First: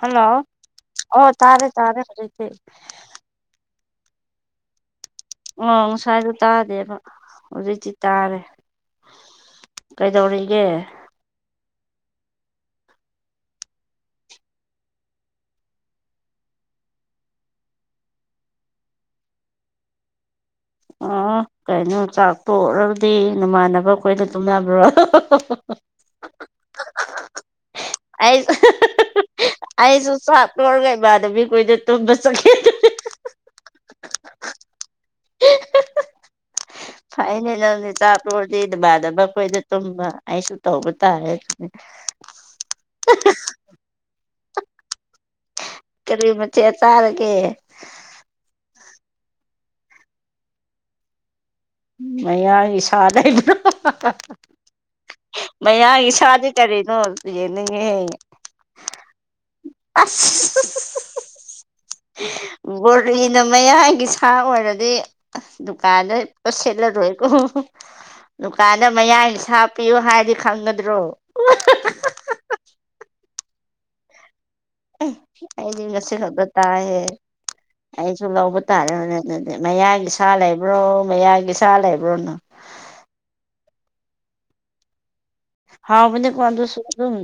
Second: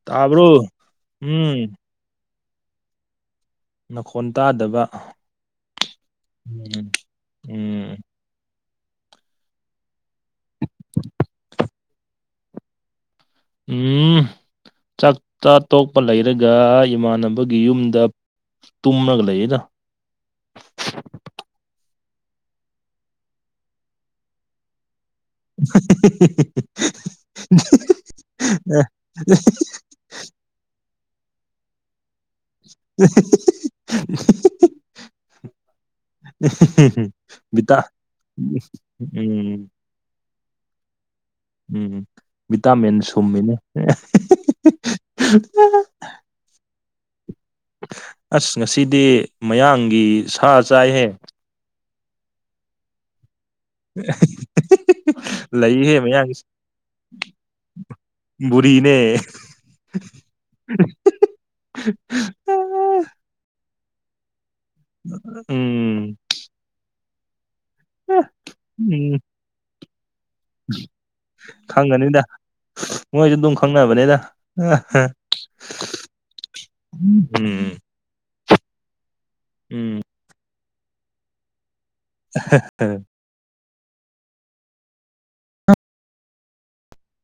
hello ꯇꯥꯕ꯭ꯔꯣ ꯑꯣ ꯇꯥꯔꯦ ꯎꯝ ꯇꯥꯔꯦ ꯍꯧꯖꯤꯛꯇꯤ ꯅꯈꯣꯟ ꯇꯥꯗꯕ ꯑꯣ ꯉꯁꯥꯏꯗꯣ ꯎꯝ ꯇꯥꯗꯦꯕ ꯍꯧꯖꯤꯛꯇꯤ ꯎꯝ ꯇꯥꯔꯦ ꯀꯩꯗꯧꯔꯤꯒꯦ ꯎꯝ ꯆꯥꯛ ꯆꯥ ꯇꯣꯛꯄ ꯂꯩꯔꯒ ꯏꯃꯥꯟꯅꯕꯒꯤ ꯌꯨꯝꯗ ꯇꯨꯝꯔꯒ ꯂꯩꯌꯦꯗ ꯑꯣ ꯀꯩꯅꯣ ꯆꯥꯛꯇꯣꯛꯔꯗꯤ ꯅꯃꯥꯟꯅꯕ ꯈꯣꯏꯗ ꯇꯨꯝꯅꯕ꯭ꯔꯣ [unintelligible] ꯑꯩ ꯑꯩꯁꯨ ꯆꯥꯛ ꯇꯣꯛꯔꯥꯒ ꯏꯃꯥꯅꯕꯤ ꯈꯣꯏꯗ ꯇꯨꯝꯕ ꯆꯠꯀꯦ [unintelligible] ꯐꯥꯏꯅꯦ ꯕꯤꯇꯥ ꯅꯪꯗꯤ ꯇꯣꯛꯔꯥꯗꯤ ꯅꯃꯥꯟꯕꯈꯣꯏꯗ ꯎꯝ ꯇꯨꯝꯕ ꯑꯩꯁꯨ ꯇꯧꯕ ꯇꯥꯔꯦ ꯎꯝ ꯚꯤꯇꯥꯃꯤꯟ ꯁꯨꯝꯃꯤꯅꯦ ꯀꯔꯤ ꯃꯆꯦꯠ ꯆꯥꯔꯒꯦ ꯑꯁ ꯉꯁꯤꯗꯤ ꯃꯌꯥꯡꯒꯤ ꯁꯥ ꯆꯥꯏꯍꯦ ꯃꯌꯥꯡꯒꯤ ꯁꯥ ꯂꯩꯕ꯭ꯔꯣ [unintelligible] ꯂꯩꯍꯦ ꯃꯌꯥꯡꯒꯤ ꯃꯌꯥꯡꯒꯤꯁ ꯁꯥꯗꯤ ꯀꯔꯤꯅꯣ ꯌꯦꯡꯅꯤꯡꯉꯦꯍꯦ ꯕꯨꯔꯤꯅꯦ ꯑꯁ [unintelligible] ꯕꯣꯔꯤꯅ ꯃꯌꯥꯡꯒꯤ ꯁꯥ ꯑꯣꯏꯔꯗꯤ ꯑꯁ ꯗꯨꯀꯥꯟꯗ ꯎꯝ ꯁꯤꯠꯂꯔꯣꯏꯀꯣ ꯗꯨꯀꯥꯟꯗ ꯎꯝ ꯃꯌꯥꯡꯒꯤ ꯁꯥ ꯄꯤꯌꯨ ꯍꯥꯏꯔꯗꯤ ꯈꯪ ꯈꯪꯒꯅꯤꯗ ꯃꯣꯏꯖꯨ ꯑꯗꯨꯝ ꯈꯪꯅꯕꯅꯤꯗ ꯑꯩꯗꯤ ꯉꯁꯤ ꯈꯛꯇ ꯇꯥꯏꯍꯦ ꯎꯝ ꯑꯩꯁꯨ ꯂꯧꯕ ꯇꯥꯔꯦꯅꯦ ꯑꯗꯨꯗꯤ ꯎꯝ ꯃꯌꯥꯡꯒꯤ ꯁꯥ ꯂꯩꯕ꯭ꯔꯣ ꯃꯌꯥꯡꯒꯤ ꯁꯥ ꯂꯩꯕ꯭ꯔꯣ [unintelligible] ꯍꯥꯎꯕꯅꯤꯀꯣ ꯑꯗꯨꯁꯨ ꯑꯗꯨꯝ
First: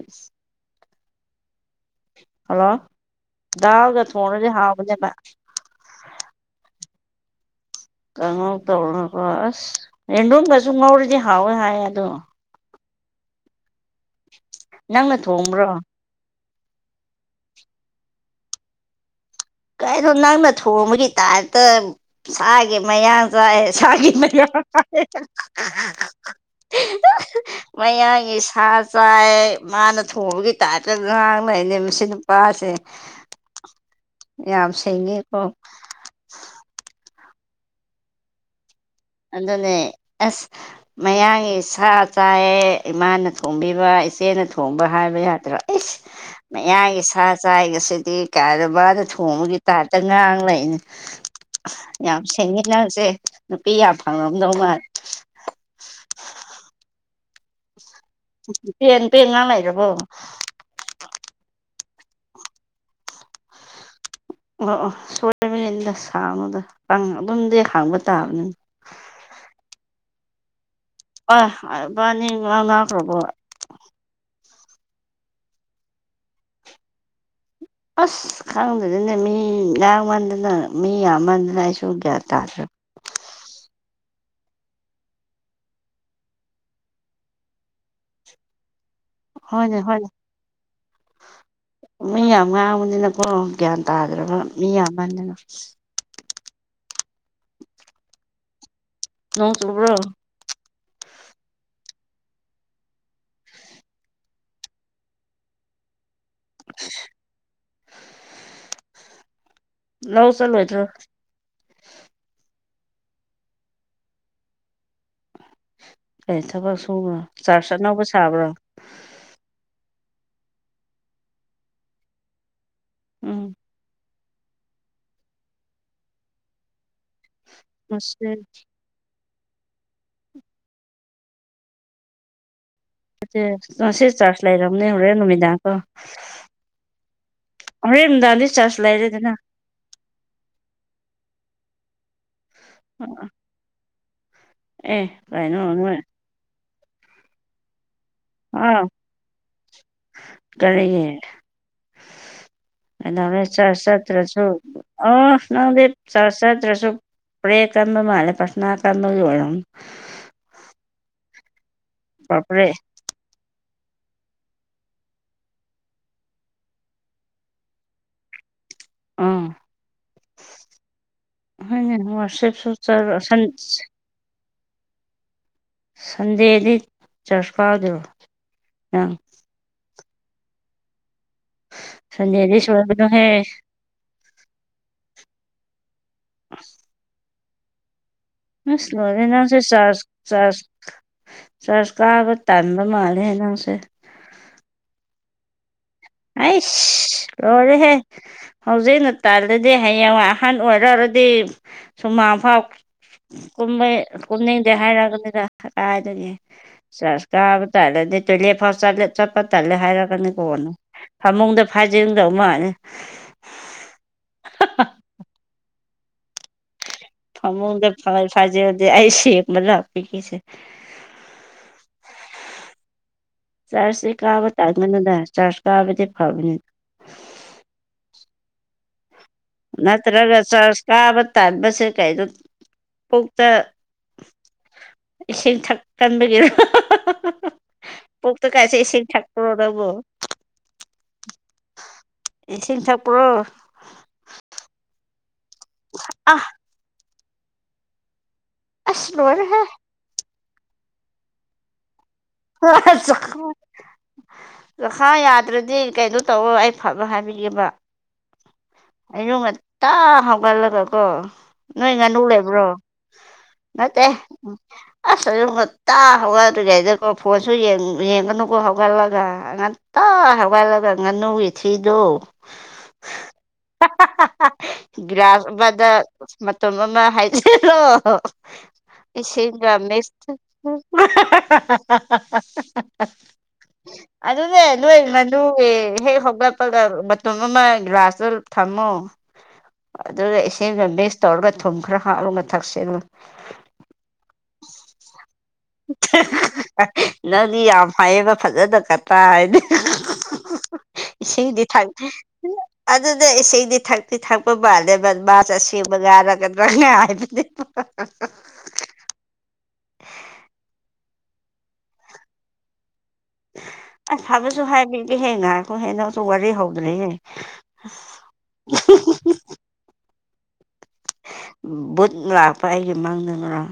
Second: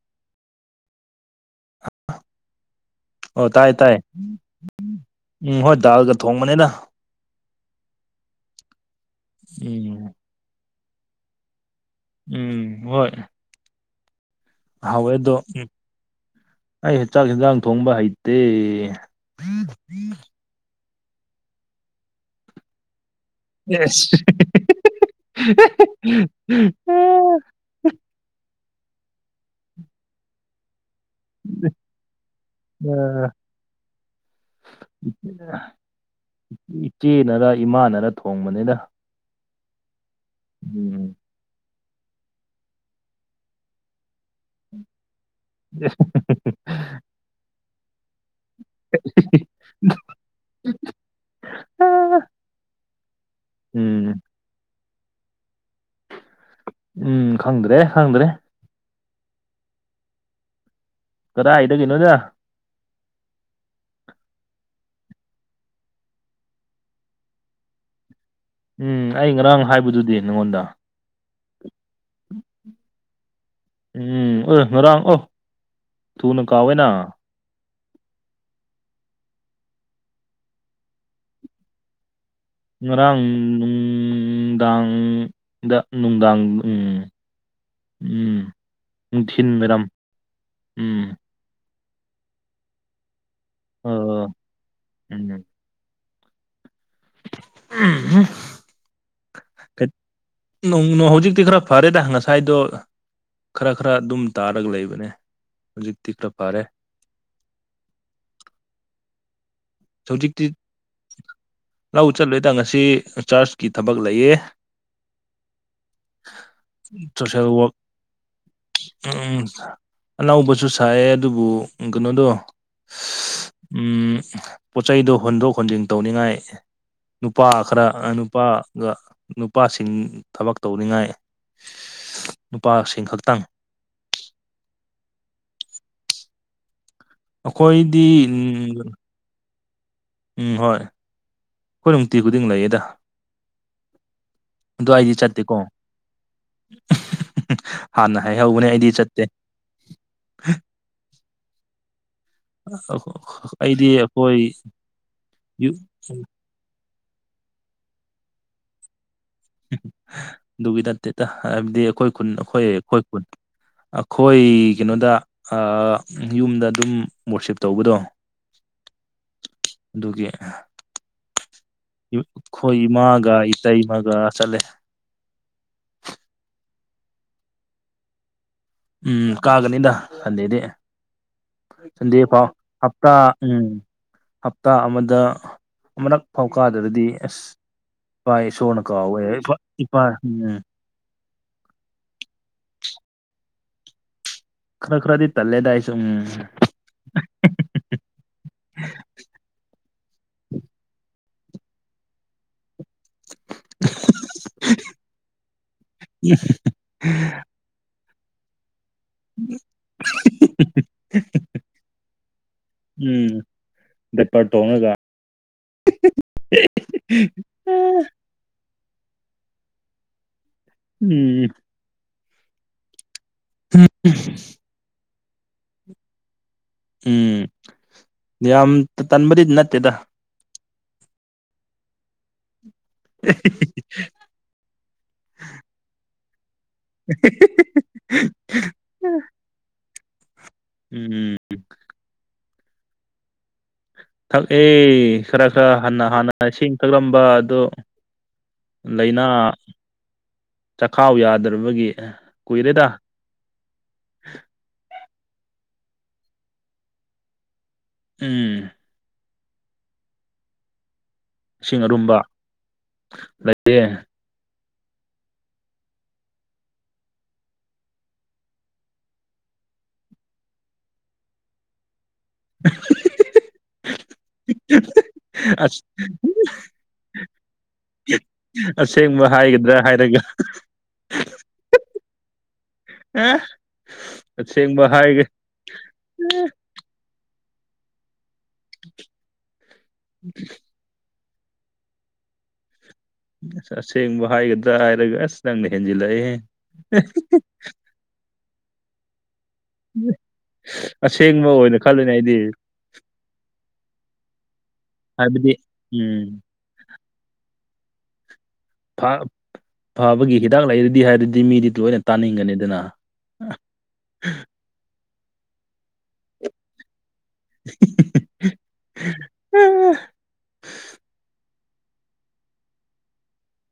ꯍꯜꯂꯣ ꯑꯣ ꯇꯥꯏ ꯇꯥꯏ ꯗꯥꯜꯒꯥ ꯊꯣꯡꯔꯗꯤ ꯍꯥꯎꯕꯅꯦꯕ ꯎꯝ ꯍꯣꯏ ꯗꯥꯜꯒ ꯊꯣꯡꯕꯅꯦꯗ ꯀꯥꯉꯧ ꯇꯧꯔꯒꯀꯣ ꯑꯁ ꯎꯝ ꯔꯦꯟꯗꯨꯝꯒꯥꯁꯨ ꯉꯧꯔꯗꯤ ꯍꯥꯎꯋꯦ ꯍꯥꯏ ꯑꯗꯣ ꯎꯝ ꯍꯣꯏ ꯍꯥꯎꯋꯦ ꯎꯝ ꯅꯪꯅ ꯑꯗꯣ ꯊꯣꯡꯕ꯭ꯔꯣ ꯑꯩ ꯆꯥꯛ ꯍꯤꯟꯖꯥꯡ ꯊꯣꯡꯕ ꯍꯩꯇꯦ ꯀꯩꯅꯣ ꯅꯪꯅ ꯊꯣꯡꯕꯒꯤ ꯇꯥꯏꯞꯇꯥ ꯁꯥꯒꯤ ꯃꯌꯥꯡ ꯆꯥꯏ ꯑ ꯁꯥꯒꯤ ꯃꯌꯥ ꯍꯥꯏ ꯃꯌꯥꯡꯒꯤ ꯁꯥ ꯆꯥꯏ ꯃꯥꯅ ꯊꯣꯡꯕꯒꯤ ꯇꯥꯏꯞꯇꯥ ꯉꯥꯡ ꯂꯩꯅꯦ ꯃꯁꯤ ꯅꯨꯄꯥꯁꯦ ꯌꯥꯝ ꯁꯦꯡꯉꯦꯀꯣ [inaudible] ꯏꯆꯦꯅꯔꯥ ꯏꯃꯥꯅꯔꯥ ꯊꯣꯡꯕꯅꯤꯗ ꯑꯗꯨꯅꯦ ꯑꯁ ꯃꯌꯥꯡꯒꯤ ꯁꯥ ꯆꯥꯥꯏꯌꯦ ꯏꯃꯥꯅ ꯊꯣꯡꯕꯤꯕ ꯏꯆꯦꯅ ꯊꯣꯡꯕ ꯍꯥꯏꯕ ꯌꯥꯗ꯭ꯔꯣ ꯏꯁ ꯃꯌꯥꯡꯒꯤ ꯁꯥ ꯆꯥꯏ ꯉꯁꯤꯗꯤ ꯀꯥꯏꯅ ꯃꯥꯅ ꯊꯣꯡꯕꯒꯤ ꯇꯥꯏꯞꯇꯥ ꯉꯥꯡ ꯂꯩꯩꯅꯦ ꯌꯥꯝ ꯁꯤꯡꯉꯤ ꯅꯪꯁꯦ ꯄꯤ ꯌꯥꯝ ꯎꯝ ꯐꯪꯉꯝꯗꯧ ꯃꯥꯜ ꯎꯝ ꯈꯪꯗ꯭ꯔꯦ ꯈꯪꯗ꯭ꯔꯦ ꯄꯦꯟ ꯄꯦꯟ ꯉꯥꯡ ꯂꯩꯔꯕꯣ ꯀꯗꯥꯏꯗꯒꯤꯅꯣꯗꯥ ꯑꯣ ꯑꯣ ꯁꯣꯏꯕꯅꯤꯟꯗ ꯁꯥꯎꯅꯨꯗ ꯄꯪ ꯑꯗꯨꯝꯗꯤ ꯈꯥꯡꯕ ꯇꯥꯕꯅꯤ ꯎꯝ ꯑꯩ ꯉꯔꯥꯡ ꯍꯥꯏꯕꯗꯨꯗꯤ ꯅꯪꯉꯣꯟꯗ ꯑꯥ ꯏꯕꯥꯅꯤ ꯉꯥꯡꯅꯈ꯭ꯔꯥꯕꯣ ꯎꯝ ꯑꯦ ꯉꯔꯥꯡ ꯑꯣ ꯊꯨꯅ ꯀꯥꯎꯋꯦꯅ ꯑꯁ ꯈꯪꯗ꯭ꯔꯦꯅꯦ ꯃꯤ ꯉꯥꯡꯃꯟꯗꯅ ꯃꯤ ꯌꯥꯝꯃꯟꯗꯅ ꯑꯩꯁꯨ ꯒ꯭ꯌꯥꯟ ꯇꯥꯗ꯭ꯔꯕ ꯉꯔꯥꯡ ꯅꯨꯡꯗꯥꯡꯗ ꯅꯨꯡꯗꯥꯡ ꯎꯝ ꯎꯝ ꯅꯨꯡꯊꯤꯟ ꯍꯣꯏꯅꯦ ꯋꯥꯏꯔꯝ ꯍꯣꯏꯅꯦ ꯎꯝ ꯃꯤ ꯌꯥꯝ ꯉꯥꯡꯕꯅꯤꯅꯀꯣ ꯒ꯭ꯌꯥꯟ ꯑꯣ ꯇꯥꯗ꯭ꯔꯕ ꯃꯤ ꯌꯥꯝꯃꯟꯗꯅ ꯎꯝ [inaudible] ꯅꯣꯡ ꯀꯩ- ꯆꯨꯕ꯭ꯔꯣ ꯅꯣꯡ ꯅꯣ ꯍꯧꯖꯤꯛꯇꯤ ꯈꯔ ꯐꯔꯦꯗ ꯉꯁꯥꯏꯗꯣ ꯈꯔ ꯈꯔ ꯑꯗꯨꯝ ꯇꯥꯔꯒ ꯂꯩꯕꯅꯦ ꯍꯧꯖꯤꯛꯇꯤ ꯈꯔ ꯐꯔꯦ [inaudible] ꯂꯧ ꯍꯧꯖꯤꯛꯇꯤ ꯆꯠꯂꯣꯏꯗ꯭ꯔꯣ ꯂꯧ ꯆꯠꯂꯦꯗ ꯉꯁꯤ ꯆꯥꯔꯖꯀꯤ ꯊꯕꯛ ꯂꯩꯌꯦ ꯀꯩ ꯊꯕꯛ ꯁꯨꯕꯅꯣ ꯁꯣꯁꯦꯜ ꯋꯥꯔꯛ ꯆꯥꯔꯁ ꯑꯅꯧꯕ ꯁꯥꯕ꯭ꯔꯥ ꯎꯝ ꯑꯅꯧꯕꯁꯨ ꯁꯥꯏꯌꯦ ꯑꯗꯨꯕꯨ ꯀꯩꯅꯣꯗꯣ ꯎꯝ ꯎꯝ ꯄꯣꯠꯆꯩꯗꯣ ꯍꯣꯟꯗꯣꯛ ꯍꯣꯟꯖꯤꯟ ꯇꯧꯅꯤꯡꯉꯥꯏ ꯅꯨꯄꯥ ꯈꯔ ꯅꯨꯄꯥ ꯉꯁꯤ ꯒ ꯅꯨꯄꯥꯁꯤꯡ ꯊꯕꯛ ꯇꯧꯅꯤꯡꯉꯥꯏ ꯅꯨꯄꯥ ꯆ ꯉꯁꯦ ꯆꯔꯁ ꯂꯩꯔꯝꯅꯦ ꯍꯣꯔꯦꯟ ꯅꯨꯃꯤꯗꯥꯡ ꯀꯣ ꯑꯩꯈꯣꯏꯗꯤ ꯍꯣꯔꯦꯟ ꯅꯨꯗꯥꯡꯗꯤ ꯆꯥꯔꯁ ꯎꯝ ꯂꯩꯔꯦꯗꯅ ꯎꯝ ꯍꯣꯏ ꯈꯣꯏ ꯅꯨꯡꯇꯤ ꯈꯨꯗꯤꯡ ꯂꯩꯌꯦꯗ [unintelligible] ꯑꯗꯣ ꯑꯦ ꯑꯩꯗꯤ ꯆꯥꯇꯦꯀꯣ ꯀꯩꯅꯣ ꯅꯣꯏ ꯍꯥꯟꯅ ꯍꯥꯏꯍꯧꯕꯅꯦ ꯑꯩꯗꯤ ꯆꯠꯇꯦ [unintelligible] ꯀꯗꯧꯔꯦ ꯆꯔꯖ ꯑꯩꯗꯤ ꯑꯩꯈꯣꯏ ꯆꯇ꯭ꯔꯁꯨ ꯑꯣ ꯅꯪꯗꯤ ꯆꯔꯖ ꯆꯇ꯭ꯔꯁꯨ ꯄ꯭ꯔꯦ ꯀꯟꯕ ꯃꯥꯂꯦ ꯄꯔꯊꯅꯥ ꯀꯟꯕꯒꯤ ꯑꯣꯢꯔꯝ ꯑꯗꯨꯒꯤ ꯅꯠꯇꯦꯗ ꯍꯥꯏꯕꯗꯤ ꯑꯈꯣꯏ ꯈꯨꯟ ꯑꯈꯣꯏ ꯄ꯭ꯔꯦ ꯑꯈꯣꯏ ꯈꯨꯟ ꯑꯈꯣꯏ ꯀꯩꯅꯣꯗ ꯑ ꯌꯨꯝꯗ ꯑꯗꯨꯝ ꯋꯣꯔꯁꯤꯞ ꯇꯧꯕꯗꯣ ꯎꯝ ꯗꯨꯒꯤ ꯍꯣꯏꯅꯦ ꯋꯥꯔꯁꯤꯞꯁꯨ ꯈꯣꯏ ꯆꯠ ꯏꯃꯥꯒ ꯁꯟ ꯏꯇꯩꯃꯒ ꯆꯂꯦ ꯁꯟꯗꯦꯗꯤ ꯆꯔꯆ ꯀꯥꯗ꯭ꯔꯣ ꯅꯪ ꯎꯝ ꯀꯥꯒꯅꯤꯗ ꯁꯟꯗꯦꯗꯤ ꯁꯟꯗꯦ ꯐꯥꯎ ꯁꯟꯗꯦꯗꯤ ꯍꯞꯇꯥ ꯁꯣꯏꯕꯅꯨꯍꯦ ꯎꯝ ꯍꯞꯇꯥ ꯑꯃꯗ ꯑꯃꯔꯛ ꯐꯥꯎ ꯀꯥꯗ꯭ꯔꯒꯗꯤ ꯑꯁ ꯏꯄꯥ ꯏꯁꯣꯔꯅ ꯏꯁ ꯂꯣꯢꯔꯦ ꯀꯥꯎꯋꯦ ꯏꯄꯥ ꯅꯪꯁꯦ ꯏꯄꯥ ꯆꯥꯔꯖ ꯎꯝ ꯆꯥꯔꯖ ꯆꯔꯁ ꯀꯥꯕ ꯇꯟꯕ ꯃꯥꯜꯂꯦ ꯅꯪꯁꯦ ꯈꯔ ꯈꯔꯗꯤ ꯇꯜꯂꯦꯗ ꯑꯩꯁꯨ ꯎꯝ ꯂꯣꯔꯦꯍꯦ ꯍꯧꯖꯤꯛꯅ ꯇꯜꯂꯗꯤ ꯍꯌꯦꯡꯋꯥ ꯑꯍꯟ ꯑꯣꯏꯔꯕꯗꯤ ꯁꯨꯃꯥꯡ ꯐꯥꯎ ꯀꯨꯝꯕꯩ ꯀꯨꯝꯅꯤꯡꯗꯦ ꯍꯥꯏꯔꯒꯅꯤꯅ ꯀꯗꯥꯥꯏꯗꯒꯤ ꯆꯁ ꯀꯥꯕ ꯇꯥꯜꯂꯗꯤ ꯇꯣꯢꯂꯦ ꯐꯥꯎ ꯆꯂ ꯆꯞꯄꯇꯂꯦ ꯍꯥꯏꯔꯒꯅꯤ ꯀꯣ ꯎꯝ ꯕꯦꯇꯔ ꯇꯣꯡꯉꯒ ꯐꯃꯨꯡꯗ ꯐ ꯐꯖꯤꯂꯗꯤ ꯑꯩ ꯁꯦꯡꯕ ꯂꯥꯛꯄꯤꯒꯦꯁꯦ ꯎꯝ ꯆꯥꯔꯆꯁꯤ ꯀꯥꯕ ꯇꯥꯟꯒꯅꯨꯗ ꯆꯥꯔꯆ ꯀꯥꯕꯗꯤ ꯐꯕꯅꯤ ꯎꯝ ꯌꯥꯝ ꯇꯟꯕꯗꯤ ꯅꯠ ꯅꯠꯇ꯭ꯔꯒ ꯆꯥꯔꯆ ꯀꯥꯕ ꯇꯟꯕꯁꯦ ꯀꯩꯗꯣ ꯄꯨꯛꯇ ꯏꯁꯤꯡ ꯊꯛꯀꯟꯕꯒꯤꯔ [unintelligible] ꯄꯨꯛꯇ ꯀꯥꯏꯁꯦ ꯢꯁꯤꯡ ꯊꯥꯛꯄ꯭ꯔꯣ ꯅꯪꯕꯣ ꯎꯝ ꯏꯁꯤꯡ ꯊꯛꯄ꯭ꯔꯣ ꯊꯛ ꯑꯦ ꯈꯔ ꯈꯔ ꯍꯟꯅ ꯍꯥꯟꯅ ꯑꯥ ꯏꯁꯤꯡ ꯊꯛꯂꯝꯕ ꯑꯗꯨ ꯑꯁ ꯂꯩꯅꯥ ꯂꯣꯏꯔꯦꯍꯦ ꯆꯥꯈꯥꯎ ꯌꯥꯗ꯭ꯔꯕꯒꯤ ꯀꯨꯏꯔꯦꯗ [unintelligible] ꯆꯈꯥꯎ ꯆꯈꯥꯎ ꯌꯥꯗ꯭ꯔꯗꯤ ꯀꯩꯅꯣ ꯇꯧꯋꯣ ꯑꯩ ꯐꯕ ꯍꯥꯏꯕꯤꯒꯦꯕ ꯎꯝ ꯑꯌꯨꯛ ꯉꯟꯇꯥ ꯍꯥꯎꯒꯠꯂꯒ ꯀꯣ ꯏꯁꯤꯡ ꯅꯣꯏ ꯑꯔꯨꯝꯕ ꯉꯥꯅꯨ ꯂꯩꯕ꯭ꯔꯣ ꯂꯩꯌꯦ ꯅꯠꯇꯦ ꯑꯁ ꯑꯌꯨꯛ ꯉꯟꯇꯥ ꯍꯧꯒꯠꯇ꯭ꯔꯤꯉꯩꯗꯀꯣ ꯐꯣꯟꯁꯨ ꯌꯦꯡ ꯌꯦꯡꯒꯅꯨꯀꯣ ꯍꯧꯒꯠꯂꯒ ꯉꯟ ꯇꯥ ꯍꯧꯒꯠꯂꯒ ꯉꯥꯅꯨꯒꯤ ꯊꯤꯗꯣ [unintelligible] ꯍꯥꯍꯥꯍꯥ ꯒꯤꯔꯥꯁ ꯑꯁ ꯑꯃꯗ ꯃꯇꯨꯝ ꯑꯃ ꯍꯥꯏꯖꯤꯜꯂꯣ ꯑꯁꯦꯡꯕ ꯏꯁꯤꯡꯒ ꯍꯥꯏꯒꯗ꯭ꯔꯥ ꯍꯥꯏꯔꯒ ꯃꯤꯛꯁ [unintelligible] ꯍꯥ ꯍꯥ ꯍꯥ ꯍꯥ ꯑꯗꯨꯅꯦ ꯑꯁꯦꯡꯕ ꯅꯣꯏ ꯍꯥꯏꯒ ꯉꯥꯅꯨꯒꯤ ꯍꯦꯛ ꯍꯧꯒꯠ ꯄꯒ ꯃꯇꯨꯝ ꯑꯃ ꯒꯤꯂꯥꯁꯇ ꯊꯝꯃꯣ ꯑꯗꯨꯒ ꯏꯁꯤꯡꯒ ꯃꯤꯛꯁ ꯇꯧꯔꯒ ꯊꯨꯝ ꯈꯔ ꯍꯥꯞꯂꯒ ꯊꯛꯁꯤꯜꯂꯨ ꯑꯁ ꯑꯁꯦꯡꯕ ꯍꯥꯏꯒꯗ꯭ꯔꯥ ꯍꯥꯏꯔꯒ ꯑꯁ ꯅꯪꯅ ꯍꯦꯟꯖꯤꯜꯂꯛꯑꯦꯍꯦ ꯅꯪꯗꯤ ꯌꯥꯝ ꯐꯥꯏꯌꯦꯕ ꯐꯖꯅꯀ ꯇꯥꯏꯌꯦꯅꯦ ꯑꯁꯦꯡꯕ ꯑꯣꯏꯅ ꯊꯛ ꯈꯜꯂꯨꯏꯅꯦ ꯑꯩꯗꯤ ꯑꯗꯨꯅꯦ ꯏꯁꯤꯡꯗꯤ ꯊꯛꯇꯤ ꯊꯛꯄ ꯃꯥꯜꯂꯦꯕ ꯍꯥꯏꯕꯗꯤ ꯃꯥꯁꯦ ꯑꯁꯦꯡꯕ ꯎꯝ ꯉꯥꯡꯂꯒ ꯅꯪꯅ ꯍꯥꯏꯕꯗꯤ [unintelligible] ꯐꯥꯞ ꯐꯕꯒꯤ ꯍꯤꯗꯥꯛ ꯂꯩꯔꯗꯤ ꯍꯥꯏꯔꯗꯤ ꯃꯤꯗꯤ ꯂꯣꯏꯅ ꯇꯥꯅꯤꯡꯒꯅꯤꯗꯅ ꯑꯁ ꯐꯕꯁꯨ ꯍꯥꯏꯕꯤꯒꯦꯍꯦ ꯉꯥꯏꯈꯣ ꯍꯦ ꯅꯪꯁꯨ ꯋꯥꯔꯤ ꯍꯧꯗ꯭ꯔꯤꯍꯦ [unintelligible] [unintelligible] ꯚꯨꯠ ꯂꯥꯛꯄ ꯑꯩꯒꯤ ꯃꯥꯡꯗ ꯉꯔꯥꯡ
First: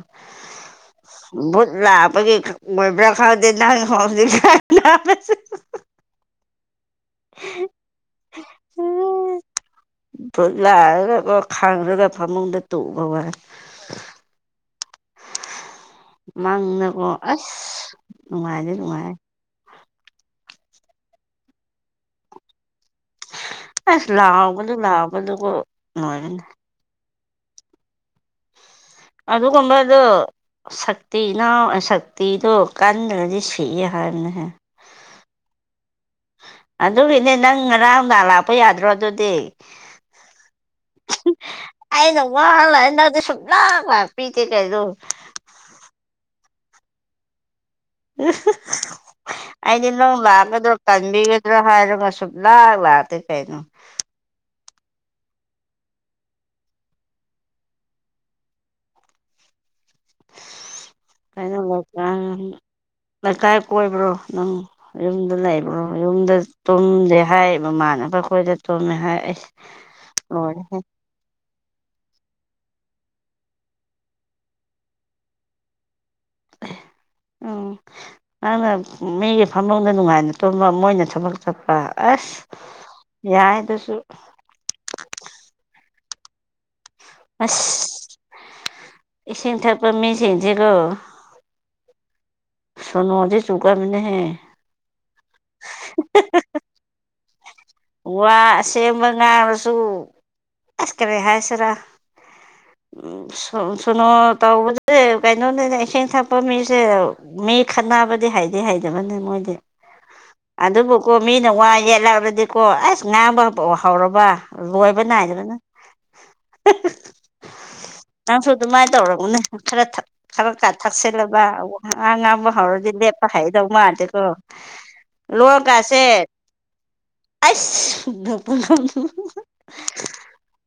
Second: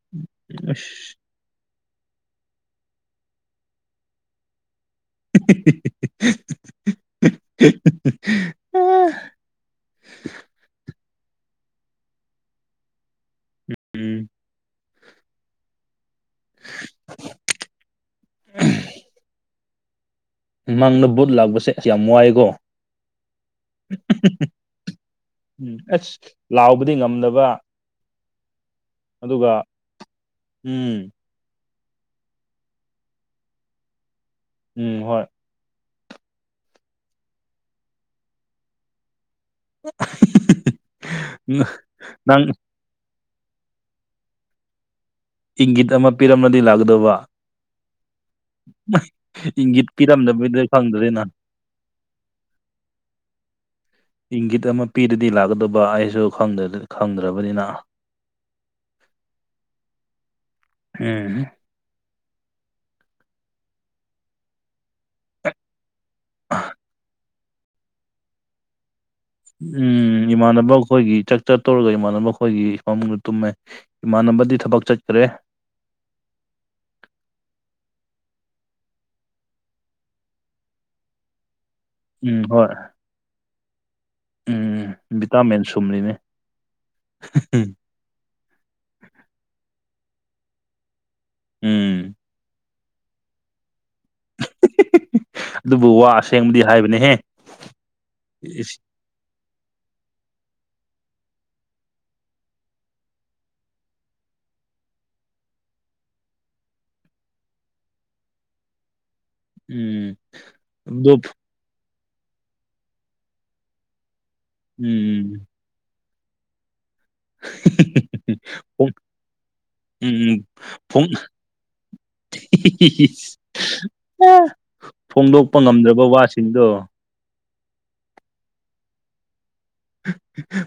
ꯑꯁ ꯕꯨꯠ ꯂꯥꯛꯄꯒꯤ ꯑꯣꯏꯕ꯭ꯔ ꯈꯡꯗꯦ ꯅꯪ ꯍꯩꯖꯤꯛ ꯁ꯭ꯋꯥꯏꯗ [unintelligible] [unintelligible] [unintelligible] ꯑꯦ ꯚꯨꯠ ꯂꯥꯛꯑꯒꯀꯣ ꯈꯥꯡꯔꯒ ꯐꯃꯨꯡꯗ ꯇꯨꯝꯕ ꯋꯥꯅꯦ ꯎꯝ ꯃꯪꯅꯀꯣ ꯑꯁ ꯅꯨꯡꯉꯥꯏꯗꯤ ꯅꯨꯡꯉꯥꯏꯔꯦ ꯃꯡꯗ ꯚꯨꯠ ꯂꯥꯛꯄꯁꯦ ꯑꯁ ꯌꯥꯝ ꯋꯥꯏꯀꯣ ꯑꯁ ꯂꯥꯎꯕꯗꯨ ꯂꯥꯎꯕꯗꯨꯀꯣ ꯎꯝ ꯑꯁ ꯂꯣꯏꯔꯦꯅꯦ ꯂꯥꯎꯕꯗꯤ ꯉꯝꯗꯕ ꯑꯗꯨꯒ ꯑꯗꯨꯒꯨꯝꯕꯗꯣ ꯎꯝ ꯁꯛꯇꯤ ꯅꯥꯎ ꯑ ꯁꯛꯇꯤꯗꯣ ꯀꯥꯟꯗ꯭ꯔꯗꯤ ꯁꯤꯌꯦ ꯍꯥꯏꯕꯅꯦꯍꯦ ꯎꯝ ꯍꯣꯏ ꯑꯗꯨꯒꯤꯅꯦ ꯅꯪ ꯉꯔꯥꯡ ꯅꯨꯡꯗꯥꯡ ꯂꯥꯛꯄ ꯌꯥꯗ꯭ꯔꯣ ꯑꯗꯨꯗꯤ ꯑꯩ ꯅ ꯅꯪ ꯋꯥꯅ ꯂꯥꯛꯑꯦ ꯅꯪꯗꯤ ꯁꯨ ꯂꯥꯛ ꯂꯥꯛꯄꯤꯇꯦ ꯀꯩꯅꯣ ꯏꯪꯒꯤꯠ ꯑꯃ ꯄꯤꯔꯝꯂꯗꯤ ꯂꯥꯛꯀꯗꯧꯕ ꯏꯪꯒꯤꯠ ꯑꯩꯗꯤ ꯅꯪ ꯄꯤꯔꯝꯗꯕꯤꯗ ꯂꯥꯟꯕꯗꯣ ꯈꯪꯗ꯭ꯔꯦꯅ ꯇꯟꯕꯒꯤ ꯍꯥꯏꯔꯒ ꯁꯨꯛ ꯂꯥꯛ ꯂꯥꯛꯇꯦ ꯀꯩꯅꯣ ꯏꯪꯒꯤꯠ ꯑꯃ ꯄꯤꯔꯗꯤ ꯂꯥꯛꯀꯗꯕ ꯑꯩꯁꯨ ꯈꯪꯗ꯭ꯔ ꯈꯪꯗ꯭ꯔꯕꯅꯤꯅ ꯎꯝꯍꯝ ꯀꯩꯅꯣ ꯂꯩꯀꯥꯏ ꯀꯣꯏꯕ꯭ꯔꯣ ꯅꯪ ꯌꯨꯝꯗ ꯂꯩꯕ꯭ꯔꯣ ꯌꯨꯝꯗ ꯇꯨꯝꯗꯦ ꯍꯥꯏꯌ ꯃꯃꯥꯟꯅꯕ ꯈꯣꯏꯗ ꯇꯨꯝꯃꯦ ꯍꯥꯏ ꯑꯩꯁ ꯎꯝ ꯏꯃꯥꯟꯅꯕ ꯂꯣꯏꯔꯦꯍꯦ ꯈꯣꯏꯒꯤ ꯆꯠ ꯆꯠꯇꯧꯔꯒ ꯏꯃꯥꯟꯅꯕ ꯑꯩꯈꯣꯏꯒꯤ ꯐꯃꯨꯡꯗ ꯇꯨꯝꯃꯦ ꯏꯃꯥꯟꯅꯕꯗꯤ ꯊꯕꯛ ꯆꯠꯈ꯭ꯔꯦ ꯎꯝ ꯅꯪꯅ ꯃꯤꯒꯤ ꯐꯃꯨꯡꯗ ꯅꯨꯡꯉꯥꯏꯅ ꯇꯨꯝꯕ ꯃꯣꯏꯅ ꯊꯕꯛ ꯆꯠꯄ ꯑꯁ ꯎꯝ ꯍꯣꯏ ꯌꯥꯏꯗꯨꯁꯨ ꯎꯝ ꯚꯤꯇꯥꯃꯤꯟ ꯁꯨꯝꯔꯤꯅꯦ ꯑꯁ ꯏꯁꯤꯡ ꯊꯛꯄ ꯃꯤꯁꯤꯡꯁꯤꯀꯣ ꯎꯝ ꯁꯣꯅꯣꯗꯤ ꯆꯨꯒꯟꯕꯅꯤꯍꯦ ꯑꯗꯨꯕꯨ ꯋꯥ ꯑꯁꯦꯡꯕꯗꯤ ꯍꯥꯏꯕꯅꯦꯍꯦ ꯋꯥ ꯏꯁ ꯑꯁꯦꯡꯕ ꯉꯥꯡꯔꯁꯨ ꯑꯁ ꯀꯔꯤ ꯍꯥꯏꯁꯤꯔ ꯁꯣꯅꯣ ꯇꯧꯕꯁꯦ ꯀꯩꯅꯣꯅꯦ ꯏꯁꯤꯡ ꯊꯛꯄ ꯃꯤꯁꯦ ꯃꯤ ꯈꯠꯅꯕꯗꯤ ꯍꯩꯗꯤ ꯍꯩꯗꯕꯅꯦ ꯃꯣꯏꯗꯤ ꯎꯝ ꯑꯗꯨꯕꯨꯀꯣ ꯑꯗꯨꯞ ꯃꯤꯅ ꯋꯥ ꯌꯦꯠꯂꯛꯑꯕꯗꯤꯀꯣ ꯑꯁ ꯉꯥꯡꯕꯥꯎ ꯍꯧꯔꯕ ꯂꯣꯏꯕ ꯎꯝ ꯅꯥꯏꯗꯕꯅ ꯅꯪꯁꯨ ꯑꯗꯨꯃꯥꯏꯅ ꯐꯣꯡ ꯇꯧꯔꯝꯒꯅꯦ ꯈꯔ ꯊꯛ ꯎꯝ ꯎꯝ ꯈꯔ꯭ꯒ ꯐꯣꯡ ꯊꯛꯆꯜꯂꯕ ꯋꯥ ꯉꯥꯡꯕ ꯍꯧꯔꯗꯤ ꯂꯦꯞꯄ ꯍꯩꯗꯧ ꯃꯥꯟꯗꯦꯀꯣ ꯐꯣꯡꯗꯣꯛꯄ ꯂꯣꯟ ꯉꯝꯗ꯭ꯔꯕ ꯀꯥꯁꯦ ꯋꯥꯁꯤꯡꯗꯣ ꯑꯁ [unintelligible]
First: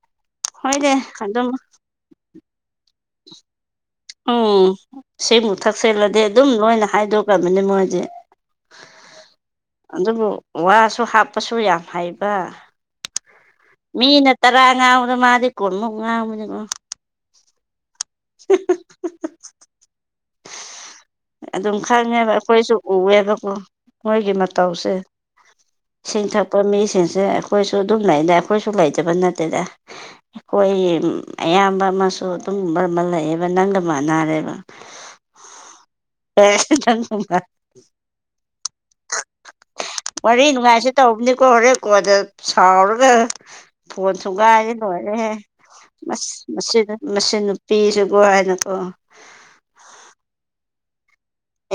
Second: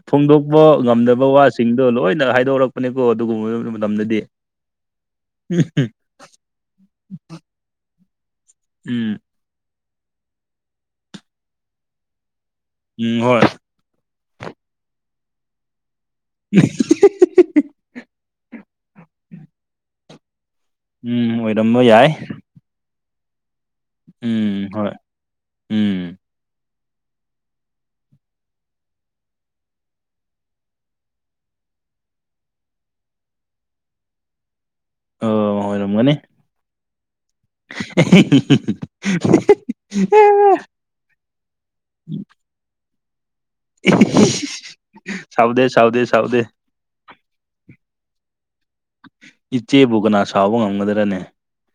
ꯐꯣꯡꯗꯣꯛꯄ ꯍꯣꯏꯅꯦ ꯉꯝꯗꯕ ꯑꯗꯨꯝ ꯋꯥꯁꯤꯡꯗꯣ ꯂꯣꯏꯅ ꯍꯥꯏꯗꯣꯔꯛ ꯎꯝ ꯁꯤꯃꯨꯛ ꯊꯛꯆꯜꯂꯗꯤ ꯑꯗꯨꯝ ꯂꯣꯏꯅ ꯍꯥꯏꯗꯣꯛꯂꯕꯅꯤ ꯃꯣꯏꯗꯤ ꯎꯝ ꯑꯗꯨꯕꯨ ꯋꯥꯁꯨ ꯍꯥꯞꯄꯁꯨ ꯌꯥꯝ ꯍꯩꯕ ꯎꯝ ꯍꯣꯏ ꯃꯤꯅ ꯇꯔꯥ ꯉꯥꯡꯕꯗ ꯃꯥꯗꯤ ꯀꯨꯟꯃꯨꯛ ꯉꯥꯡꯕꯅꯤꯉꯣ [unintelligible] ꯎꯝ ꯑꯗꯨꯝ ꯑꯣꯏꯔꯝꯕ ꯌꯥꯏ ꯈꯪꯉꯦꯕ ꯑꯩꯈꯣꯏꯁꯨ ꯎꯋꯦꯕꯀꯣ ꯃꯣꯏꯒꯤ ꯎꯝ ꯍꯣꯏ ꯃꯇꯧꯁꯦ ꯎꯝ ꯁꯤꯡꯊꯛ ꯄ ꯃꯤꯁꯤꯡꯁꯦ ꯑꯩꯈꯣꯏꯁꯨ ꯑꯗꯨꯝ ꯂꯩꯗ ꯑꯩꯈꯣꯏꯁꯨ ꯂꯩꯇꯕ ꯅꯠꯇꯦꯗ ꯈꯣꯏ ꯑꯌꯥꯝꯕ ꯑꯃꯁꯨ ꯑꯗꯨꯝ ꯃꯔꯝ ꯑꯃ ꯂꯩꯌꯦꯕ ꯅꯪꯒ ꯃꯥꯟꯅꯔꯦꯕ ꯑꯣ ꯑꯣꯏꯔꯝꯒꯅꯤ [unintelligible] [unintelligible] ꯋꯥꯔꯤ ꯅꯨꯡꯉꯥꯏꯁꯦ ꯇꯧꯕꯅꯦꯀꯣ ꯔꯦꯀꯣꯔꯗ ꯁꯥꯎꯔꯒ ꯐꯣꯟ ꯊꯨꯒꯥꯏꯔꯗꯤ ꯂꯣꯏꯔꯦꯍꯦ ꯁꯥꯎꯗꯦ ꯁꯥꯎꯗꯦ ꯃꯁ ꯁꯥꯎꯗꯦ ꯃꯁꯤ ꯃꯁꯤ ꯅꯨꯄꯤꯁꯦꯕꯣ ꯍꯥꯏꯅꯀꯣ ꯏꯆꯦꯕꯨ ꯀꯅꯥ ꯁꯥꯎꯕ ꯉꯝꯒꯗ꯭ꯔꯅꯦ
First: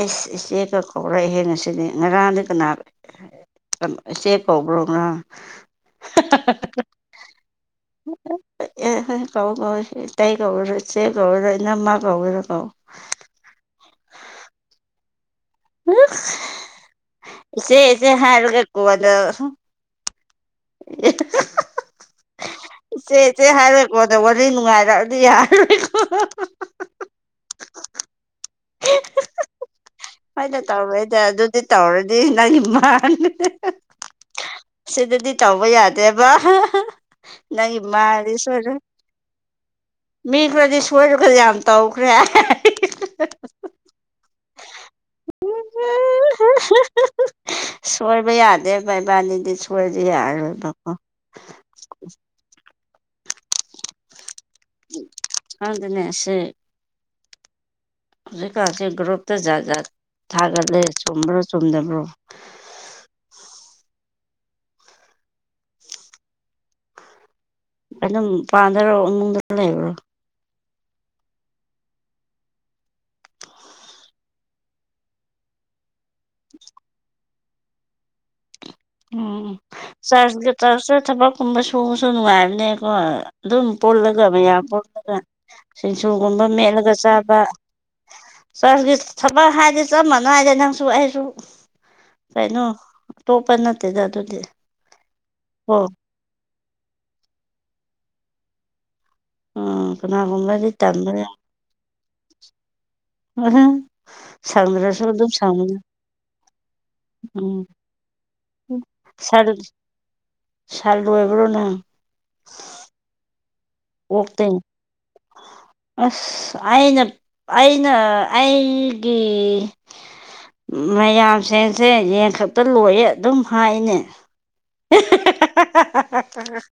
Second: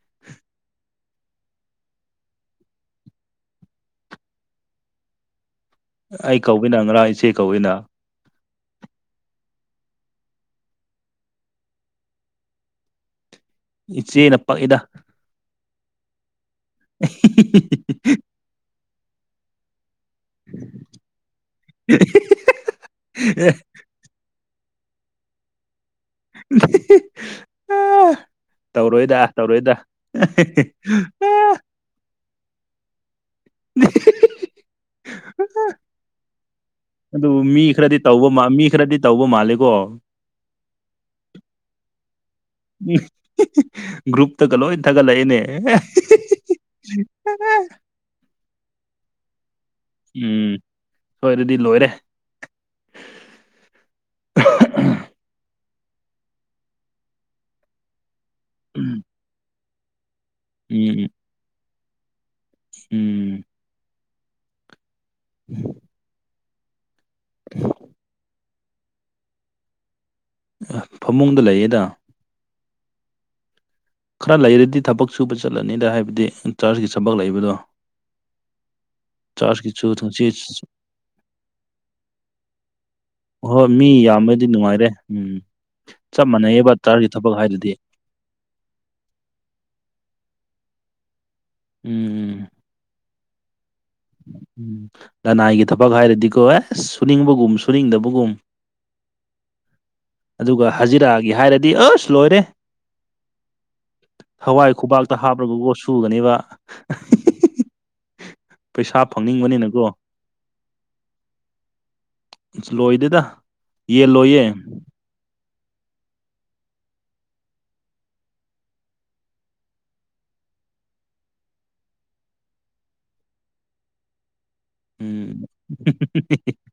ꯑꯦꯁ ꯏꯆꯦ ꯀꯥ ꯀꯧꯔꯛꯑꯦꯍꯦ ꯉꯁꯤꯗꯤ ꯉꯔꯥꯡꯗ ꯀꯅꯥꯔ ꯑꯥ ꯏꯆꯦ ꯀꯧꯕꯔꯣ ꯉꯔꯥꯡ ꯑꯩ ꯀꯧꯒꯤꯅ ꯉꯔꯥꯡ ꯏꯆꯦ ꯀꯧꯋꯤꯅ ꯑꯦ ꯍꯣꯏ ꯀꯧ ꯀꯧ ꯏꯇꯩ ꯀꯧꯒꯦꯔꯣ ꯏꯆꯦ ꯀꯧꯒꯦꯔꯣ ꯏꯅꯝꯃꯥ ꯀꯧꯒꯦꯔꯣ ꯀꯧ ꯏꯆꯦꯅ ꯄꯛꯏꯗ ꯑꯍ ꯏꯆꯦ ꯏꯆꯦ ꯍꯥꯏꯔꯒ ꯀꯣꯟꯅꯥ ꯑꯦ ꯍꯥ ꯍꯥ ꯏꯆꯦ ꯏꯆꯦ ꯍꯥꯏꯔ ꯀꯣꯟꯅ ꯋꯥꯔꯤ ꯅꯨꯡꯉꯥꯏꯔꯛꯑꯗꯤ ꯌꯥꯔꯣꯏꯀꯣ ꯏꯍꯤ ꯍꯤ ꯑꯥ ꯇꯧꯔꯣꯏꯗ ꯇꯧꯔꯣꯏꯗ ꯍꯣꯏꯗ ꯇꯧꯔꯣꯏꯗ ꯑꯗꯨꯗꯤ ꯇꯧꯔꯗꯤ ꯅꯪꯒꯤ ꯃꯥꯡ ꯑꯍꯥ ꯍꯥ ꯍꯥ ꯁꯤꯗꯗꯤ ꯇꯧꯕ ꯌꯥꯗꯦꯕ ꯍꯥ ꯍꯥ ꯑꯗꯨꯕꯨ ꯃꯤ ꯈꯔꯗꯤ ꯇꯧꯕ ꯃꯟ ꯃꯤ ꯈꯔꯗꯤ ꯇꯧꯕ ꯃꯥꯜꯂꯦ ꯏꯀꯣ ꯃꯤ ꯈꯔꯗꯤ ꯁꯣꯏꯔꯒ ꯌꯥꯝ ꯇꯧꯈ꯭ꯔꯦ ꯍꯥꯏ ꯍ ꯍꯥ ꯎꯨ ꯍꯤ ꯍꯤ ꯒ꯭ꯔꯨꯞꯇꯒ ꯂꯣꯏ ꯊꯥꯒꯠꯂꯛꯑꯦꯅꯦ ꯑꯦ ꯍꯦ ꯍꯦ ꯑꯥ ꯁꯣꯏꯕ ꯌꯥꯗꯦꯕ ꯏꯕꯥꯅꯤꯗꯤ ꯁꯣꯏꯕ ꯎꯝ ꯌꯥꯔꯣꯏꯕꯀꯣ ꯁꯣꯏꯔꯗꯤ ꯂꯣꯏꯔꯦ ꯎꯨ ꯈꯪꯗꯦꯅꯦ ꯑꯁꯦ ꯍꯧꯖꯤꯛꯀꯥꯟꯁꯦ ꯒ꯭ꯔꯨꯞꯇ ꯖꯥꯠ ꯖꯥꯠ ꯊꯥꯒꯠꯂꯦ ꯆꯨꯝꯕ꯭ꯔꯣ ꯆꯨꯝꯗꯕ꯭ꯔꯣ ꯎꯨꯝ [inaudible] [inaudible] ꯑꯗꯨꯝ ꯄꯥꯟꯗꯔꯣ ꯏꯃꯨꯡꯗ ꯂꯩꯕ꯭ꯔꯣ ꯐꯃꯨꯡꯗ ꯂꯩꯌꯦꯗ ꯈꯔ ꯂꯩꯔꯗꯤ ꯊꯕꯛ ꯁꯨꯕ ꯆꯠꯂꯅꯤꯗ ꯍꯥꯏꯕꯗꯤ ꯆꯥꯔꯖꯀꯤ ꯊꯕꯛ ꯂꯩꯕꯗꯣ ꯎꯝ ꯆꯥꯔꯖꯀꯤꯁꯨ ꯆꯔ ꯊꯣꯡꯁꯤ ꯆꯔꯖ ꯊꯕꯛꯀꯨꯝꯕ ꯁꯨꯕꯁꯨ ꯅꯨꯡꯉꯥꯏꯕꯅꯦꯀꯣ ꯑꯗꯨꯝ ꯍꯣꯏ ꯃꯤ ꯄꯨꯜꯂꯒ ꯌꯥꯝꯕꯗꯤ ꯃꯌꯥꯝ ꯅꯨꯡꯉꯥꯏꯔꯦ ꯄꯨꯜꯂꯒ ꯎꯝ ꯆꯞ ꯁꯤꯡꯁꯨꯨꯒꯨꯝꯕ ꯃꯥꯟꯅꯩꯌꯦꯕ ꯃꯦꯠꯂꯒ ꯆꯥꯔꯖꯀꯤ ꯊꯕꯛ ꯆꯥꯕ ꯍꯥꯏꯔꯗꯤ ꯆꯔꯖꯒꯤ ꯊꯕꯛ ꯍꯥꯏꯗꯤ ꯆꯞ ꯃꯥꯟꯅꯩꯗ ꯅꯪꯁꯨ ꯑꯩꯁꯨ ꯎꯝ ꯀꯩꯅꯣ ꯑꯇꯣꯞꯄ ꯅꯠꯇꯦꯗ ꯑꯗꯨꯗꯤ ꯎꯨ ꯂꯅꯥꯏꯒꯤ ꯀꯣ ꯊꯕꯛ ꯍꯥꯏꯔꯗꯤꯀꯣ ꯑꯦꯁ ꯁꯨꯅꯤꯡꯕꯒꯨꯝ ꯁꯨꯅꯤꯡꯗꯕꯒꯨꯝ ꯎꯝ ꯀꯅꯥꯒꯨꯝꯕꯗꯤ ꯑꯗꯨꯒ ꯇꯝꯕ ꯍꯖꯤꯔꯥꯒꯤ ꯍꯥꯏꯔꯗꯤ ꯑꯁ ꯂꯣꯏꯔꯦ [inaudible] ꯊꯋꯥꯏ ꯁꯪꯗ꯭ꯔꯁꯨ ꯈꯨꯕꯥꯛꯇ ꯑꯗꯨꯝ ꯍꯥꯞꯂꯒꯀꯣ ꯁꯪꯕꯅꯤ ꯁꯨꯒꯅꯤꯕ ꯑꯍꯥ ꯍ ꯎꯝ ꯄꯩꯁꯥ ꯐꯪꯅꯤꯡꯕꯅꯤꯅꯀꯣ ꯁꯜ ꯂꯣꯏꯕ꯭ꯔꯣ ꯅꯪ ꯂꯣꯏꯗꯦꯗ ꯌꯦꯟ ꯑꯣꯛꯇꯤ [inaudible] ꯑꯁ ꯑꯩꯅ ꯑꯩꯅ ꯑꯩꯒꯤ ꯃꯌꯥꯝꯁꯤꯡꯁꯦ ꯌꯦꯟꯈꯛꯄ ꯂꯣꯏꯌꯦ ꯑꯗꯨꯝ ꯍꯥꯏꯅꯦ [unintelligible]